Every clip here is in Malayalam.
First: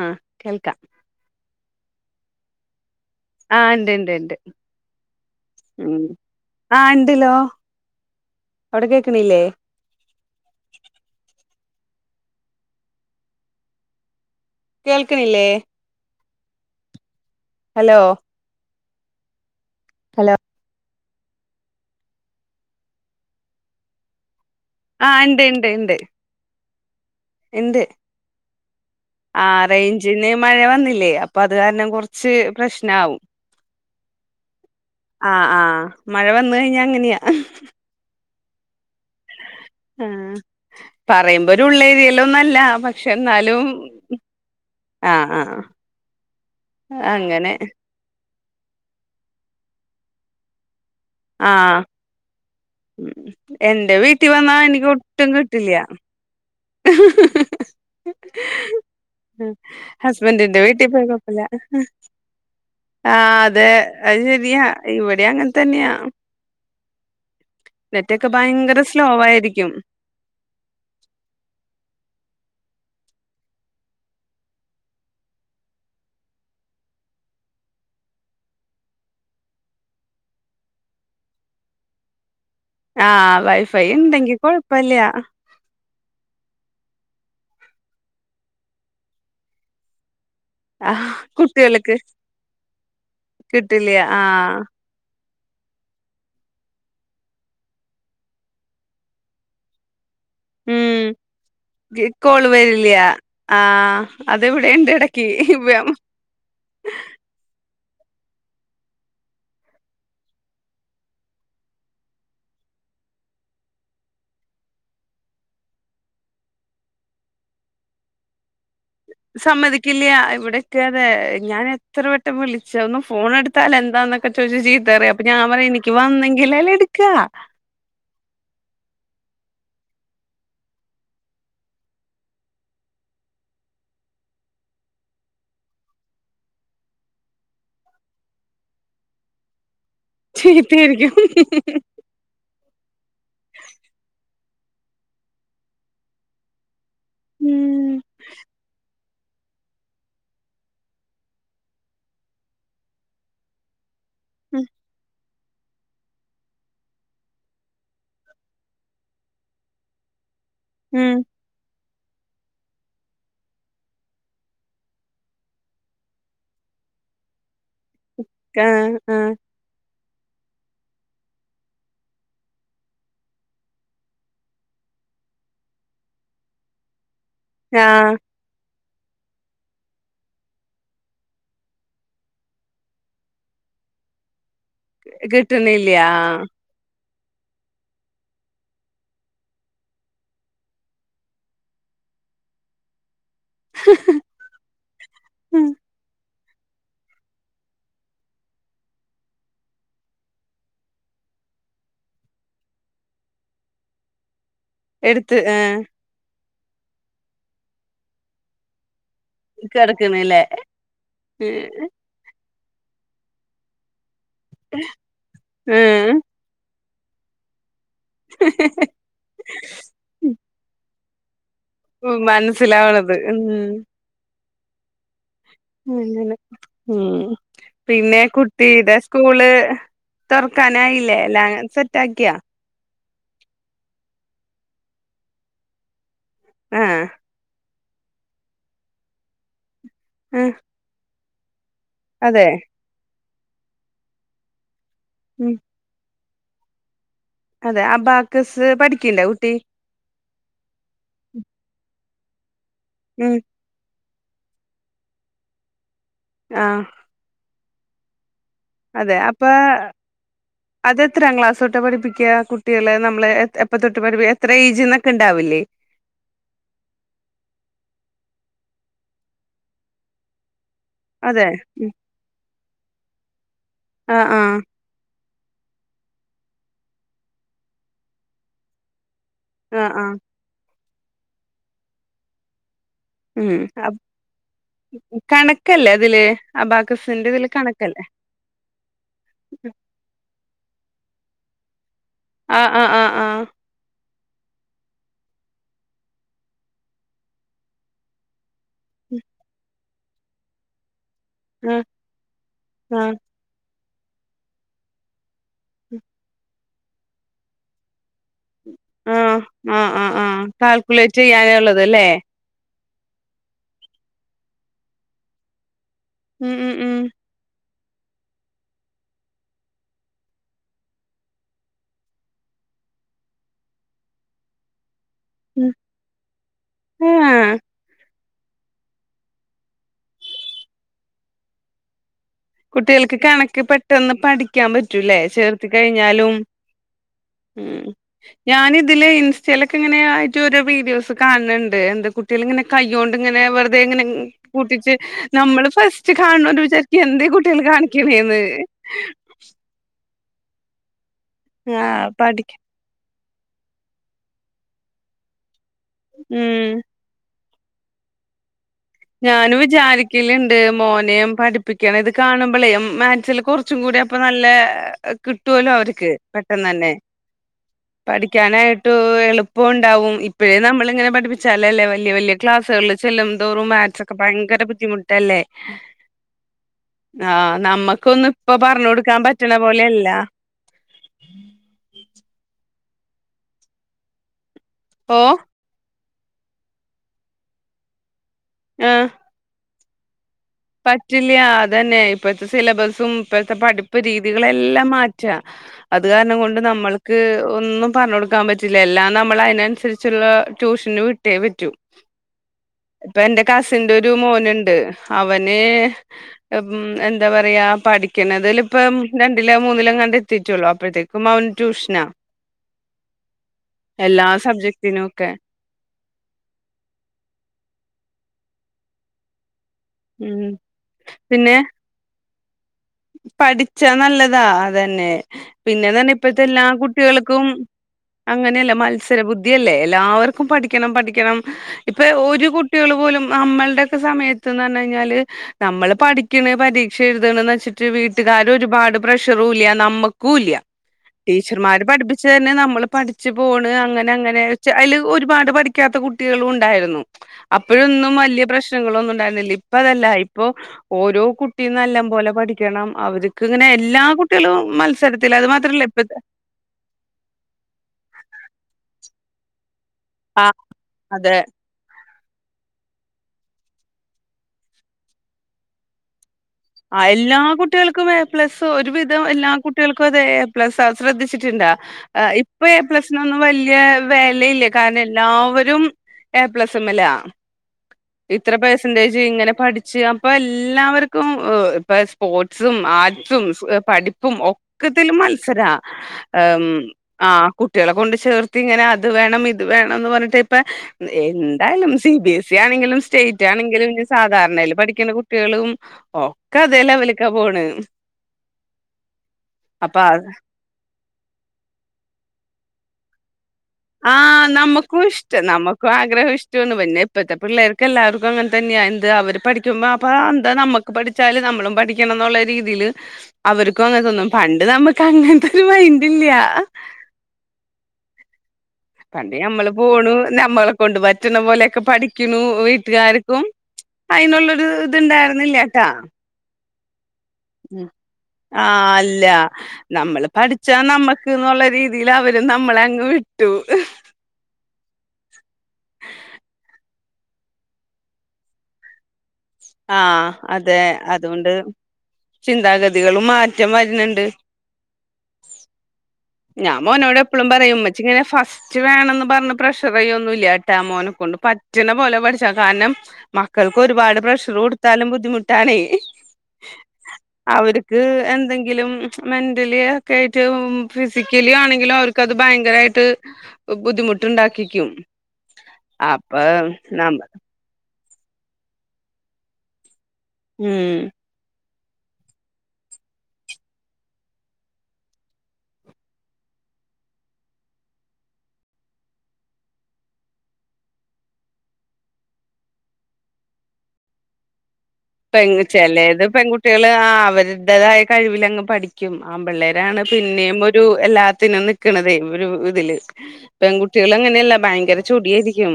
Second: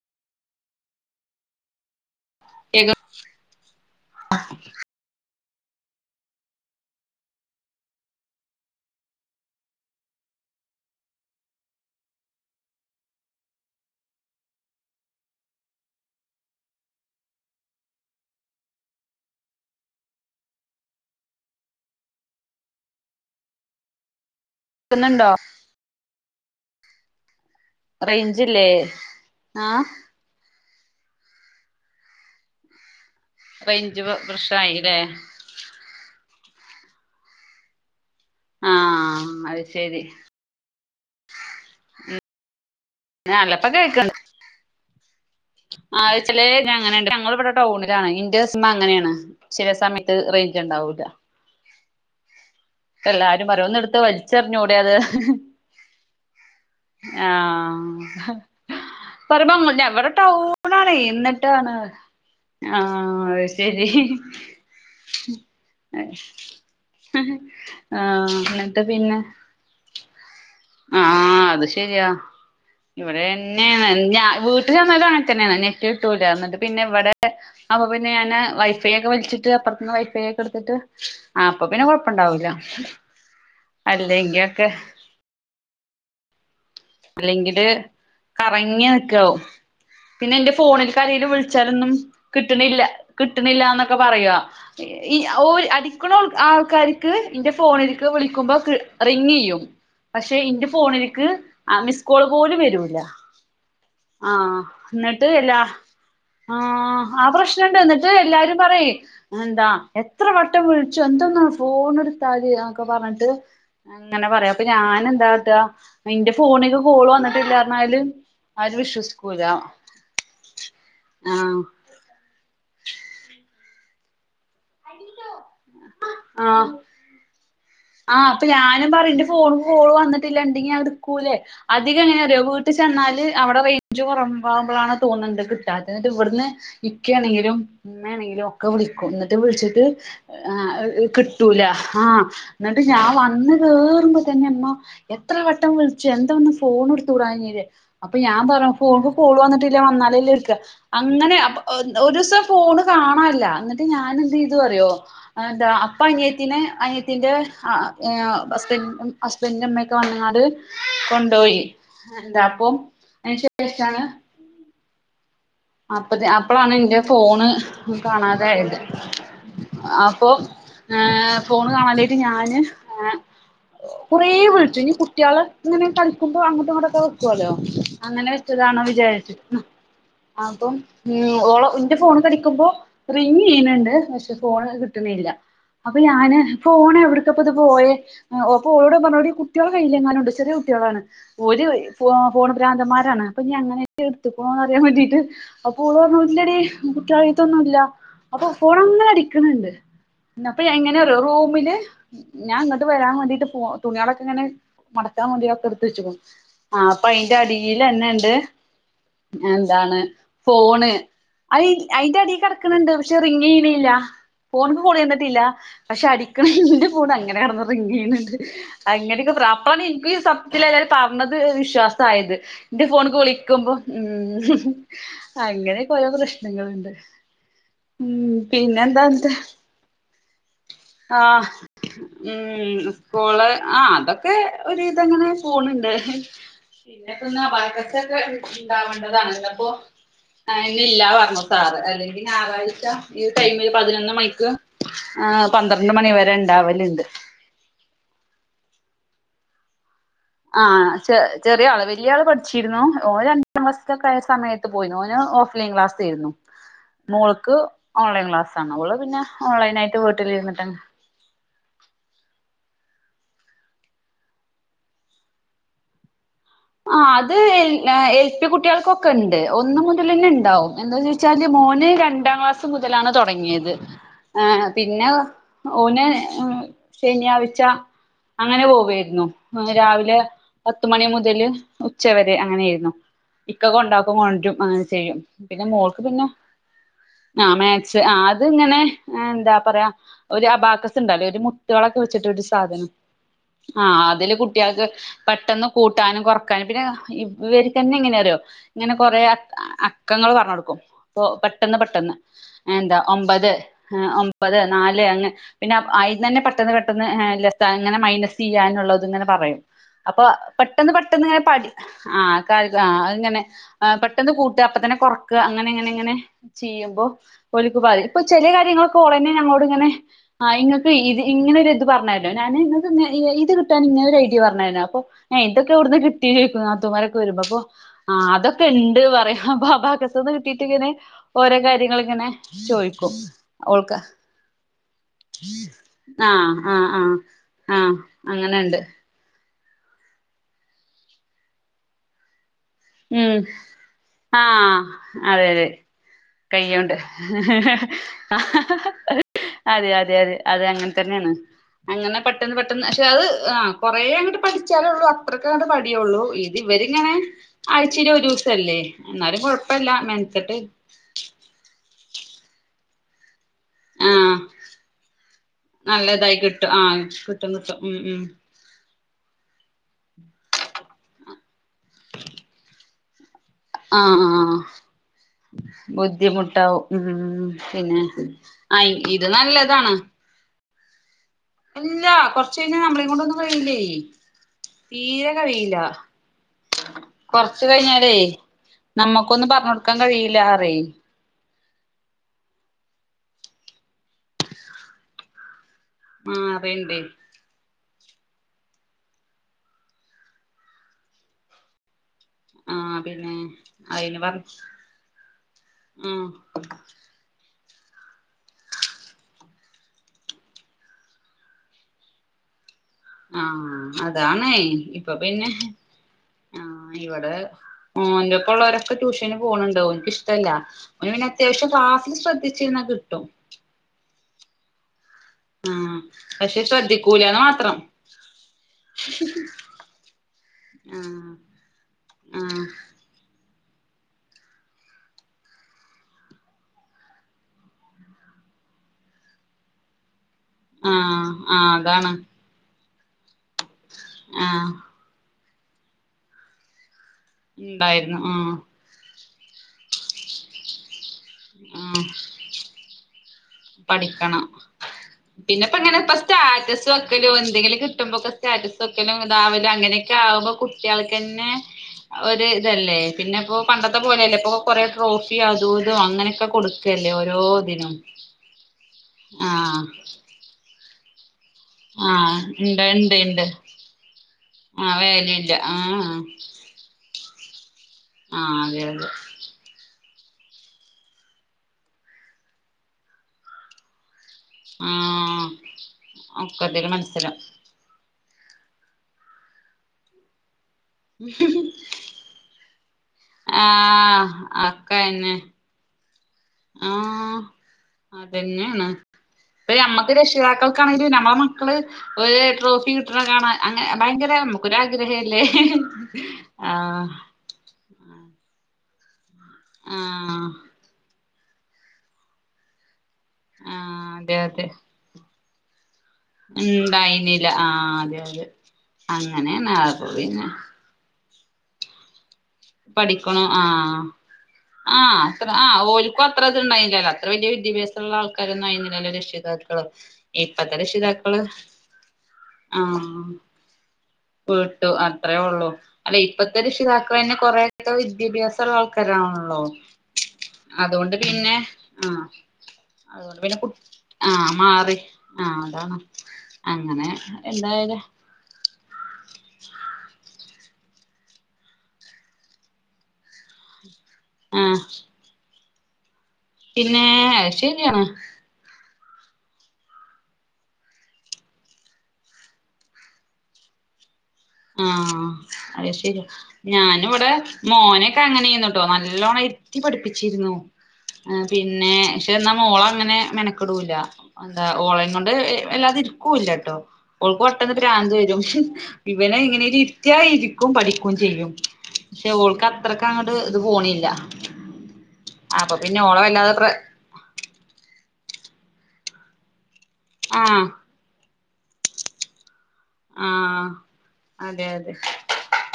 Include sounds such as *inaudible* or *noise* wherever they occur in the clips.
ആഹ് കേൾക്കാ കേക്കു ആഹ് ണ്ട് ണ്ട് ണ്ട് ഉം ആഹ് ഇണ്ട്ല്ലോ അവിടെ കേക്ണില്ലേ കേൾക്കിണില്ലേ? ഹലോ ഹലോ ആഹ് കേക്കുന്നുണ്ടോ ണ്ട് ണ്ട് ണ്ട്. ഇണ്ട് റേഞ്ചില്ലേ ആഹ് റെയ്ജിന് - മഴ വന്നില്ല്യേ അപ്പ അത് കാരണം കൊറച്ച് പ്രശ്നാവും റേഞ്ച് പ പ്രശ്നായിലേ ആഹ്‌ ആഹ്‌ മഴവന്ന്കഴിഞ്ഞാ അങ്ങന്യാ ആഹ് *unintelligible* ആഹ് പറയുമ്പോ ഒരു ഉള്ളേരിയ ലൊന്നല്ല ഞ അല്ലപ്പോ കേൾക്കണ്ട് ആഹ് ആഹ് ആച്ചേൽ ഞങ്ങനെ ഞങ്ങള് ഇവിടെ അങ്ങനെ ടൗണ് ലാണ് ഇന്റെസിംമ്മങ്ങനെയാണ് ചില സമയത്ത് റേഞ്ച് ഉണ്ടാവൂല ആഹ് എല്ലാരും പറയും ഒന്ന് എന്റെ എടുത്ത് വീട്ടിൽ വന്നാ വലിച്ചെറിഞ്ഞൂടെ എനിക്ക് അത് ഒട്ടും കിട്ടില്ല്യ ആഹ് പറയുമ്പോ ഇവിടെ ഹസ്ബൻഡിന്റെ വീട്ടിൽ പോയ കൊഴപ്പല്ല ടൗണാണേന്നിട്ടാണ്. ആഹ് അതെ അഹ്ശരി അത് ശെരിയാ ഇവിടേം അങ്ങനെ തന്നെയാ. *inaudible* നെറ്റൊക്കെ ഭയങ്കര പിന്നെ സ്ലോവായിരിക്കും ആഹ് അത് ശരിയാ ഇവിടതന്ന്യാണ്‌ ഇല്ല വീട്ടിൽ ചെന്നാലങ്ങനെത്തന്ന്യാണ് നെറ്റ് കിട്ടൂല ന്നിട്ട് പിന്നെ ഇവടെ അപ്പൊ പിന്നെ ഞാന് വൈഫൈ ഒക്കെ വലിച്ചിട്ട് അപ്പുറത്തന്ന് വൈഫൈ ഒക്കെടുത്തിട്ട് ആഹ്അപ്പൊ പിന്നെ കൊഴപ്പണ്ടാവൂല ആഹ് വൈഫൈ ഇണ്ടെങ്കി അല്ലെങ്കി ഒക്കെ കൊഴപ്പല്ല്യ അല്ലെങ്കില് കറങ്ങി നിക്കാവും പിന്നെ ന്റെ ആഹ് ഫോണിൽക്കാരേലും വിളിച്ചാലൊന്നും കുട്ടികൾക്ക് കിട്ടണില്ല കിട്ടില്ല കിട്ടണില്ലന്നൊക്കെ പറയുവ ആഹ് ഈഓ അടിക്കണ ആൾക്കാര്ക്ക് ഇന്റെ ഫോണിൽക്ക് വിളിക്കുമ്പോ റി ങ്ങെയ്യും പക്ഷെ ന്റെ ഉം ഫോണില്ക്ക് ഗി- മിസ്കോള് കോള് പോലും വരില്ല വരൂലആഹ് ആഹ് അതിവിടെണ്ട് എടക്ക് ന്ന്ട്ട് എല്ലാ- ആഹ്ആ പ്രശ്നണ്ട് ന്ന്ട്ട് എല്ലാരും പറയേ എന്താ എത്ര വട്ടം വിളിച്ചു എന്താ ഒന്നണ് ഫോണ് ട്ത്താല് നൊക്കെ പറ്ഞ്ഞിട്ട് അങ്ങനെ പറയാ അപ്പൊ ഞാനെന്താ കാട്ടാ അഹ് ന്റെ ഫോണ്ക്ക് കോള് വന്ന്ട്ടില്ലന്നറഞ്ഞാല് ആരും വിശ്വസിക്കൂല സമ്മതിക്കില്ല്യ ഇവിടൊക്കെ അതെ ആഹ് ഞാന് എത്ര വെട്ടം വിളിച്ച് ഒന്ന് ഫോൺ എടുത്താൽ ന്താന്നൊക്ക ചോദ്യം ചെയ്യും അപ്പ ഞാൻ പപറയും എനിക്ക് ആഹ് വന്നെങ്കിലല്ലെ എടുക്കാ ആഹ് അപ്പൊ ഞാനും പറയും ന്റെ ഫോണ്ക്ക് കോള് വന്നിട്ടില്ല ഇണ്ടെങ്കി ഞാനെട്ക്കൂലെ അധികങ്ങെനെറിയോ വീട്ട്‌ചെന്നാല് അവിടെ റേഞ്ച് കൊറവാകുമ്പളാണ് തോന്ന്ണ്ട് കിട്ടാത്ത് ന്ന്‌ട്ടിവ്ട്ന്ന് ഇക്കെണെങ്കിലും ഇമ്മാണെങ്കിലും ഒക്കെ വിളിക്കും ന്ന്ട്ട് വിളിച്ചിട്ട് ആഹ് ചീത്തയായിരിക്കും. കിട്ടൂല ആഹ് ന്ന്ട്ട് ഞാൻ വന്ന് കേറുമ്പോതന്നെ ഇമ്മ എത്ര വട്ടം വിളിച്ചു എന്താ ഒന്ന് ഫോണ് ട്ത്താ *unintelligible* ഉം അപ്പൊ ഞാൻ പറിമ്പോളും കോള്‌വന്നിട്ടില്ല വന്നാലേല്ലേട്ക്ക അങ്ങനെ ഒരൂസം ഫോണ് കാണല്ല ഞാനെന്തെയ്തൂ അറിയോ ന്താ അപ്പ അനിയത്തിന അനിയത്തീന്റെ ആഹ് ഏഹ് അസ്ബന്റ് ഹസ്ബൻഡിന്റെമ്മക്കെ വന്ന് ക്കാണ്ട് ഉം കൊണ്ടോയി എന്താ പ്പൊ അയ്ന് ശേഷാണ് അപ്പ തേ അപ്പളാണ് എന്റെ ഫോണ് കാണാതായത്. ആഹ് ആഹ് അപ്പൊ ഏഹ് ഫോണ് കാണാനില്ലെയിട്ട് ഞാന്. ഏഹ് കുറെ വ്ള്ച്ചു. ഇനി കുട്ട്യാള് ഇങ്ങനെ കളിക്കുമ്പോ അങ്ങോട്ടും ഇങ്ങൊട്ടെക്കെ. വെക്കോലോ. ആഹ് അങ്ങനെ വെച്ചതാണോന്ന് വിചാരിച്ച് അപ്പം ഉം ഓളോ ഇന്റെ ഫോണേക്കടിക്കുമ്പോ റിങ് ചെയ്യ്ണ് ണ്ട്. പക്ഷെ ഫോണ് കിട്ട്ണില്ല കിട്ട്ണില്യാ കിട്ടണില്ല അപ്പോ ഞാന്. ആഹ് ഫോണ് എവ്ട്ക്കാപ്പത് പോയേ അപ്പൊ ഓളോട് ഞാൻ പറ്ഞ്ഞു എടീ കുട്ട്യാളെ കയ്യിലെങ്ങാനുണ്ടോ ചെറിയെ കുട്ട്യാളാണ്. ഓര് ഫോ ഫോണ് ഭ്രാന്തമാരാണ്. അപ്പഞ്ഞി അങ്ങനെറ്റെ ഇട്ത്ത്ക്ക്ണോന്ന് അറിയാൻ വേണ്ടിറ്റ് അപ്പോ ഓള് പറ്ഞ്ഞു ഇല്ലടി. കുട്ടിളെട്ത്തൊന്നുല്ല. അപ്പോ ഫോണങ്ങനെ അടിക്ക്ണ് ണ്ട്. അപ്പൊ എങ്ങനെറിയോ റൂമില്, ഞാൻ ഇങ്ങട്ട് വെരാൻ വേണ്ടീട്ട് പോ തുണ്യളൊക്കങ്ങനെ. മടക്കാൻ എടുത്ത് വേണ്ടി അഹ്ഒക്കെ ആഹ് ട്ത്തെച്ച്ക്ക്ണ് ആഹ് അപ്പ അയിന്റെ അടിലന്നെണ്ട്. എന്താണ് കെടക്കണില്ലേ ഫോണ്. അയി അയിന്റെ അടീ കെട്ക്ക് കെട്ക്ക്ണ് ണ്ട് പക്ഷെ റിങ്ങെയ്യ്ണില്യാ. ഫോണിക്ക് കോള് ചെന്നിട്ടില്ല. പക്ഷെ ആഹ് അടിക്ക്ണ്ട് അടിക്ക്ണ്. എന്റെ ഫോണ് അങ്ങനെ കെടെന്ന് റിങ്ങ് ചെയ്യ്ണ് ണ്ട്. അങ്ങനെയെക്കെ പ്രാപ്പ്രാണിന് ഇന്കി സത്യത്തില് എല്ലാരും പറഞ്ഞത്, വിശ്വാസായത്. ഇന്റെ മനസ്സിലാവണത് ഫോണ്ക്ക് ഉം വിളിക്കുമ്പോ. ഉം അങ്ങനെയൊക്കെ ഓരോ അങ്ങനെ പ്രശ്നങ്ങളുണ്ട് ഉം. ഉം പിന്നെ കുട്ടിടെ പിന്നെന്താ എന്നിട്ട് സ്കൂള്. തൊറക്കാനായില്ലേ ആഹ് എല്ലാങ്ങ് സെറ്റാക്കിയോ? ഉം കോള് ആഹ് അതെക്കെ ഒരു വിതെങ്ങനെ പോണ് ണ്ട്. ആഹ് പിന്നെ തിന്നാ പഴച്ചക്കക്കെ ഇണ്ടാ വണ്ടതാണ് ഇല്ല പ്പോ ആഹ് ആയ് ഇന്ന്ല്ലാന്ന് പറഞ്ഞു സാറ്. അല്ലെങ്കിൽ അതെ ഞായറാഴ്ച ഈ ടൈമിൽ പതിനൊന്ന് മണിക്ക്. ആഹ് ഉം പന്ത്രണ്ട് മണിവെരെ ണ്ടാവല്ണ്ട്. അതെ അബാക്കസ് പഠിക്കില്ലേ കുട്ടി. ആഹ് ചെ ചെറിയ ആള് വെല്യാള് പഠിച്ചിരുന്നു. ഓന് ഉം രണ്ട് പത്താം ക്ലാസെക്കെ ആയാ സമയത്ത് പോയ്ന്നു. ഓന് ഓഫ് ലൈൻ ക്ലാസ്സെര്ന്നു ആഹ് മോൾക്ക് ഓൺലൈൻ ക്ലസ്സാണ്. ഓള് അതെ പിന്നെ അപ്പൊ ഓൺലൈനായിട്ട് വീട്ടിലിരിന്നിട്ടന്നെ അത് എത്രാം ക്ലാസ്സ് തൊട്ട പഠിപ്പിക്ക കുട്ടികളേ നമ്മെള് എത് എപ്പ തൊട്ട് പഠിപ്പിക്ക. എത്ര ഏജ് എന്നൊക്കെ ഉണ്ടാവില്ലേ? ആഹ് അത് എല് എൽ പി കുട്ട്യാക്കൊക്കെ ഒണ്ട്. ഒന്ന് മുതലന്നെ ണ്ടാവും. എന്തോന്ന് ചോദിച്ചാല് അതെ മോന് ഉം. രണ്ടാം ക്ലാസ് മുതലാണ് തൊടങ്ങിത്. ആഹ് ആഹ് ഏഹ്. പിന്നെ ഓന് ശനിയാഴ്ച അങ്ങനെ പോവയിരുന്നു. ഇന്ന് ആഹ് രാവിലെ പത്തുമണി മുതല് ഉച്ച വെരെ അങ്ങനെയാരുന്നു. ആഹ് ഇക്ക അപ് കൊണ്ടാക്കും. കൊണ്ടുരും. അങ്ങനെ ചെയ്യും. പിന്നെ കണക്കല്ലേ മോൾക്ക് അതില് പിന്നെ അബാക്കസിന്റെ ആ ഇതില് മാത്‌സ് കണക്കല്ലേ ആഹ് അ ഇതിങ്ങനെ ഏഹ് എന്താ പറയാ? ഒരു അബാക്കസ് ഉണ്ടല്ലേ. ഒരു മുത്തുകളൊക്കെ വെച്ചിട്ട് ഒരു ആഹ് സാധനം. ആഹ് ആഹ് ആഹ് അതില് കുട്ട്യേക്ക് പെട്ടെന്ന് കൂട്ടാനും കൊറ ക്കാന് പിന്നെ ഇവർക്കെന്നെങ്ങനെറ്യോ ങ്ങനെ കൊറെ അക്കങ്ങള് പറഞ്ഞു കൊടുക്കും. ഇപ്പോ പെട്ടെന്ന് ആഹ് പെട്ടെന്ന്. എന്താ ആഹ് ആഹ് ഒമ്പത്, ഒമ്പത്, നാല് അങ്ങ്. പിന്നെ ആയിൽന്നന്നെ പെട്ടെന്ന് പെട്ടെന്ന് ലെസ്താൻ ഇങ്ങനെ മൈനെസയ്യാനും. ഒള്ളതിങ്ങനെ ആഹ് പറയും. ആഹ് ആഹ് അപ്പോ ആഹ് പെട്ടെന്ന് കാൽക്കുലേറ്റ് പെട്ടെന്നിങ്ങനെ പഠി ചെയ്യാനുള്ളത് അല്ലേ ആഹ് ആക്ക അഹ്ങ്ങനെ. ആഹ് പെട്ടെന്ന് കൂട്ട അപ്പത്തന്നെ കൊറക്ക അങ്ങനെങ്ങനെ ഇങ്ങനെ. ഉം ഉം ഉം ചെയ്യുമ്പോ ഒൽക്ക് പാതി ഇപ്പൊ ചെലേ കാര്യങ്ങളൊക്കെ ഓളന്നെ ഞങ്ങളോടിങ്ങനെ. ആഹ് ഇങ്ങെക്ക് ഇത് ഇങ്ങനൊരു ഇത് പറഞ്ഞര്നോ. ഞാന് ങ്ങക്ക്ന്ന് ഇത് കിട്ടാൻ ഇങ്ങനെ ഒരു ഐഡിയ പറഞ്ഞര്നോ അപ്പൊ ഏഹ് ത് ഉം എവെടുന്ന് കിട്ടി ചോയ്ക്കും നത്തൂമാരൊക്കെ വെരുമ്പോ. ആഹ് അപ്പോ. ആഹ് അതൊക്കെണ്ട് പറയും. അപ്പ അബാക്കസെന്ന് കിട്ടീട്ടിങ്ങനെ ഓരോ കാര്യങ്ങളിങ്ങനെ. കുട്ടികൾക്ക് കണക്ക് പെട്ടെന്ന് പഠിക്കാൻ പറ്റൂലേ. ചേർത്തി ആ കഴിഞ്ഞാലും. ആ ആ ആ ഉം അങ്ങനെണ്ട് ഞാനിതിലേ ഇൻസ്റ്റയിലെക്കെ ഇങ്ങനെയായിട്ട് ഓരോ വീഡിയോസ് കാൺണ് ണ്ട് എന്ത കു ട്ടിളിങ്ങനെ ഉം കയ്യോണ്ടിങ്ങനെ വെറുതെയിങ്ങനെങ്ങ് ആ കൂട്ടിച്ച് അതെ നമ്മെള് ഫസ്റ്റ് കാണോര് കയ്യോണ്ട് വിചാരിക്കും എന്തേ കു ങേ അതെ അതെ അതെ അതെ അങ്ങനെ തന്നെയാണ് അങ്ങനെ പെട്ടെന്ന് പഠി ട്ടന്ന് പക്ഷെ അത് ആഹ് കൊറെ അങ്ങട്ട് പഠിച്ചാലേ ഉള്ളൂ അത്രക്കങ്ങട്ട് പഠിയുള്ളൂ ഇത് ഉം ഇവരിങ്ങനെ ആഴ്ചേൽ ഒരൂസല്ലേ ഞാനു വിചാരിക്കല്ണ്ട് മോനെയും പഠിപ്പിക്കണം ഇത് കാണുമ്പളെ മാത്സില് കുറ ച്ചും കൂടി അപ്പൊ ആഹ് നല്ല കിട്ടോല്ലോ അവർക്ക് പെട്ടെന്നന്നെ ന്ന്ത്തം ഉം ഉം ട്ടൂ എളുപ്പ ഉണ്ടാവും ഇപ്പഴേ നമ്മളിങ്ങനെ പഠിപ്പിച്ചാലല്ലേ വല്യ വല്യ ക്ലാസ്സുകളിൽ ചെല്ലും തോറും മാത് ത്സ് ഒക്കെ ആഹ് ആഹ് ഭയങ്കര ബുദ്ധിമുട്ടല്ലേ ബുദ്ധിമുട്ടാവും ഉം ആഹ് പിന്നെ നമ്മക്കൊന്ന് ഇപ്പൊ ആ പറഞ്ഞ് കൊടുക്കാൻ ഇത് പറ്റണ നല്ലതാണ് പോലെയല്ല ഇല്ല കൊറച്ച് കഴിഞ്ഞ നമ്മള കൊണ്ടൊന്നും കഴിയില്ലേ ഓ തീരെ കഴിയില്ല കൊറച്ച് കഴിഞ്ഞാലേ നമ്മുക്കൊന്നും പറഞ്ടുക്കാൻ കഴിയില്ല പറയ് പറ്റ് റ്റില്ല അതന്നെ ഇപ്പഴത്തെ സിലബസും ഇപ്പഴത്തെ പഠിപ്പ് രീതികളെല്ലാം മാറ്റാ അത് കാരണം കൊണ്ട് മാറിണ്ടേ നമ്മൾക്ക് ഒന്നും പറഞ്ഞ് കൊടു ക്കാൻ പറ്റില്ല എല്ലാം നമ്മൾ അയ്നൻസരിച്ചുള്ള ട്യൂഷന് വിട്ടേ പറ്റൂ ആഹ് ഇപ്പ പിന്നെ എന്റെ കസിന്റെ ഒരു അയിന് പറ മോനുണ്ട് അവന് ഉം എ ന്താ പറയാ പഠിക്കണതിലിപ്പം രണ്ടിലേ മൂന്നിലേങ്ങണ്ടേ എത്തിട്ടുള്ളൂ അപ്പോഴത്തേക്കും അവൻ ട്യൂഷനാ *inaudible* ആഹ് എല്ലാ അതാണ് സബ്ജക്റ്റിനും ഇപ്പൊ ഒക്കെ പിന്നെ ആഹ് ഇവിടെ ഓന്റെപ്പ ഉള്ളവരൊക്കെ ട്യൂഷന് പോണ്ണ്ട് ഓൻ ഉം ഇഷ്ടല്ല അവന് പിന്നെ അത്യാവശ്യം ക്ലാസിൽ ശ്രദ്ധിച്ചിരുന്ന കിട്ടും പഠിച്ചാ നല്ലതാ അതന്നെ പിന്നെ ആഹ് തന്നെ ഇപ്പത്തെ പക്ഷെ എല്ലാ ശ്രദ്ധിക്കൂലാന്ന് കുട്ടികൾക്കും മാത്രം അങ്ങനെയല്ല മത്സരബുദ്ധിയല്ലേ എല്ലാവർക്കും പഠിക്കണം ആഹ് പഠിക്കണം ഇപ്പ ഒരു ആഹ് കുട്ടികൾ പോലും നമ്മളുടെക്കെ സമയത്ത്ന്ന് പറഞ് കഴിഞ്ഞാല് നമ്മള് പഠിക്കണ് പരീക്ഷ എഴുതണന്ന് വെച്ചിട്ട് റ്റ് വീട്ടുകാര് ഒരുപാട് പ്രഷറും ഇല്ല നമ്മക്കും ഇല്ല ആഹ് ആഹ് ടീച്ചർമാര് അതാണ് പഠിപ്പിച്ചു തന്നെ നമ്മള് പഠി ച്ചു പോണ് അങ്ങനെ അങ്ങനെ ആഹ് വച്ച് അതില് ഒരുപാട് പഠിക്കാത്ത കുട്ടികളും ഉണ്ടായിരുന്നു അപ്പോഴൊന്നും ഇണ്ടായിരുന്നു വല്യ ആഹ് പ്രശ് ശനങ്ങളൊന്നുംണ്ടായിരുന്നില്ല ഇപ്പ അതല്ല ഇപ്പൊ ഓരോ കുട്ടി നല്ല ആഹ് പോലെ പഠിക്കണം അവർ ഇങ്ങനെ എല്ലാ പഠിക്കണം കുട്ടികളും മത്സരത്തിൽ അത് മാത്രല്ല ഇപ്പഴത്തെ ലോ എന്തെങ്കിലും കിട്ടുമ്പോക്കെ സ്റ്റാറ്റസ് ഒക്കെല്ലോ ഇതാവല്ലോ അങ്ങനെയൊക്കെ ആ ആകുമ്പോൾ കുട്ടികൾക്ക് അതെ തന്നെ *inaudible* ഒരു ഇതല്ലേ പിന്നെ ഇപ്പോ പണ്ടത്തെ പോലെയല്ലേ ഇപ്പൊ കൊറേ ട്രോഫി അതും ഇതും അങ്ങനെയൊക്കെ കൊടുക്ക ആഹ് എല്ലാ കുട്ടികൾക്കും എ പ്ലസ് ഒരുവിധം എല്ലാ ആഹ് കുട്ടികൾക്കും അത എ പ്ലസ് ശ്രദ്ധിച്ചിട്ടുണ്ടാ ആഹ് ഇപ്പൊ എ ഇണ്ട് ഇണ്ട് പ്ലസിനൊന്നും ഇണ്ട് വലിയ വിലയില്ലേ ആഹ് കാരണം വേലില്ല എല്ലാവരും ആഹ് എ പ്ലസ് വൺലാ ഇത്ര ആഹ് അതെ അതെ പെർസെന്റേജ് ഇങ്ങനെ പഠിച്ച് അപ്പൊ എല്ലാവർക്കും ഇപ്പ സ്പോർട്സും ആർട്സും പഠി അപ്പം ഒക്കതിൽ ആഹ് മത്സരാ ഒക്കതില് മത്സരം ആഹ് കുട്ടികളെ കൊണ്ട് ചേർത്തി ഇങ്ങനെ അത് വേണം ഇത് വേണംന്ന് പറഞ്ഞിട്ട് ഇപ്പ എന്തായാലും സി ബി എസ് ഇ ആണെങ്കിലും സ്റ്റേറ്റ് ആണെങ്കിലും ഇനി ആഹ് സാധാരണയിൽ പഠിക്കണ അക്കന്നെ കുട്ടികളും ഓ ആഹ് അതന്നെയാണ് ഇപ്പ അപ്പൊ ഞമ്മക്ക് രക്ഷിതാക്കൾ കറങ്ങിക്കഴിഞ്ഞ നമ്മട മക്കള് ഒരു ട്രോഫി കി ട്ടണ കാണാൻ അങ്ങ ഭയങ്കര ആഹ് നമുക്കൊരു നമ്മുക്കും ആഗ്രഹ ഇല്ലേ ഇഷ്ടം നമ്മുക്കും ആഗ്രഹം ഇഷ്ടമാണ് പിന്നെ ആഹ് ഇപ്പഴത്തെ പിള്ളേർക്ക് എല്ലാവർക്കും അങ്ങനെ തന്നെയാ എന്ത് അവര് പഠിക്കുമ്പോ അപ്പൊ ആഹ് എന്താ നമ്മക്ക് പഠി ച്ചാല് നമ്മളും പഠിക്കണം എന്നുള്ള രീതിൽ അവർക്കും അങ്ങനെ ആഹ് തോന്നും അതെ പണ്ട് നമുക്ക്ങ്ങനത്തെ രു മൈന്റ ഇല്ല ഉണ്ടൈനില്ല ആഹ് അതെ പണ്ട് നമ്മള് അങ്ങനെയാണ് അപ്പൊ പോണു പിന്നെ നമ്മളെ കൊണ്ട്പറ്റണ പോലെയൊക്കെ പഠിക്കണു പഠിക്കണു കൂട്ടുകാർക്കും ആഹ് അതിനുള്ളൊരു ഇത്ണ്ടായിരുന്നില്ല കേട്ടാ ക്കും അത്ര ഇതുണ്ടായിരുന്നില്ലല്ലോ അത്ര വലിയ വിദ്യാഭ്യാസമുള്ള ആ ആൾക്കാരന്നും ആയുരിന്നില്ലല്ലോ അല്ല രക്ഷിതാക്കൾ നമ്മള് ഇപ്പത്തെ പഠിച്ചാ രക്ഷിതാക്ക- നമ്മക്ക് എന്നുള്ള രീതിയിൽ അവര് നമ്മൾ അങ്ങ് വിട്ടു വിട്ടു അത്രയേ ഉള്ളു അല്ലെ ഇപ്പത്തെ രക്ഷിതാകളന്നെ കുറെയൊക്കെ വിദ്യാഭ്യാസള്ള ആൾക്കാരാണല്ലോ ആ അതെ അതൊണ്ട് അതുകൊണ്ട് പിന്നെ ആഹ് ചിന്താഗതികളും അതൊണ്ട് മാറ്റം വരുന്നുണ്ട് ആഹ് മാറി ആഹ് അതാണ് ഞാൻ അങ്ങനെ മോനോട് എപ്പളും പറയും ഉമ്മച്ചി എന്തായാലും ഇങ്ങനെ ഫസ്റ്റ് വേണന്ന് പറഞ്ഞ് പ്രഷറിയോന്നുല്ല പറ്റാ മോനെക് കൊണ്ട് പറ്റണ പോലെ പഠിച്ച കാരണം മക്കൾക്ക് ഒരുപാട് പ്രഷർ ആഹ് കൊടുത്താലും ബുദ്ധിമു- ട്ടാണെ പിന്നെ അത് അവർക്ക് ശരിയാണ് എന്തെങ്കിലും മെന്റലി ഒക്കെ ആയിട്ടും ഫിസിക്കലി ആണെങ്കിലും അവർക്കത് ഭയങ്കരായിട്ട് ബുദ്ധിമുട്ടുണ്ടാക്കി ആഹ് അത് ശരി നമ്മ ഞാനിവിടെ മോനൊക്കെ അങ്ങനെയ്ന്നുട്ടോ നല്ലോണം ഇരുത്തി പഠിപ്പിച്ചിരുന്നു ഉം ആ പിന്നെ പക്ഷെ എന്നാൽ മോളങ്ങനെ മെനക്കിടൂല എന്താ ഓളെകൊണ്ട് എല്ലാതിരിക്കൂല്ല കേട്ടോ ഓൾക്ക് പെട്ടെന്ന് പ്രാന്ത് വരും ഇവനെ എങ്ങനേലും ഇരുത്യ ഇരിക്കും പഠിക്കുകയും ചെയ്യും പക്ഷെ ഓൾക്ക് അത്രക്കെ അങ്ങോട്ട് ഇത് പോണില്ല പെൺകുച് അപ്പൊ പിന്നെ ഓളെ ചെലേത് വല്ലാതെ പ്ര പെൺകുട്ടികൾ അവരുടേതായ കഴിവില് അങ്ങ് പഠിക്കും ആമ്പിള്ളേരാണ് പിന്നേം ആഹ് ഒരു എല്ലാത്തിനും നിക്കണതെ ഒരു ഇതില് ആഹ് പെൺകുട്ടികൾ അങ്ങനെയല്ല അതെ അതെ ഭയങ്കര ചൊടിയായിരിക്കും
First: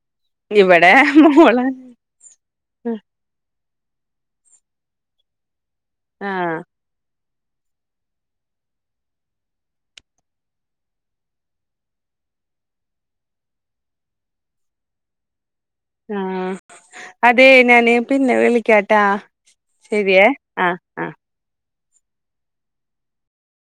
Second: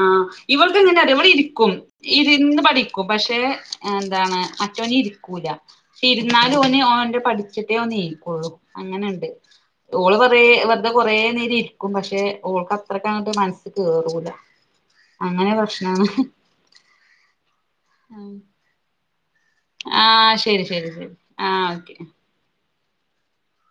ആഹ് ഇവിടെ ഇവൾക്കങ്ങനെയറിയോ മോള് ഇവളിരിക്കും ഇരുന്ന് പഠിക്കും പക്ഷേ എന്താണ് മറ്റവനിരിക്കൂല ഇരുന്നാലും ആഹ് ഓൻ ഓന്റെ പഠിച്ചിട്ടേ ഓൻ എനീക്കൊള്ളു അങ്ങനെണ്ട് ഓള് വറേ വെറുതെ കുറെ നേരം ഇരിക്കും പക്ഷെ ഓൾക്ക് അത്രക്കങ്ങോട്ട് മനസ്സി കേറൂല അങ്ങനേ പ്രശ്- ആഹ് അതെ ഞാന് പിന്നെ വിളിക്കാട്ടാ ശരിയേ ആഹ് ശരി ആഹ് ശരി ആഹ് ശരി ആഹ് ഓക്കെ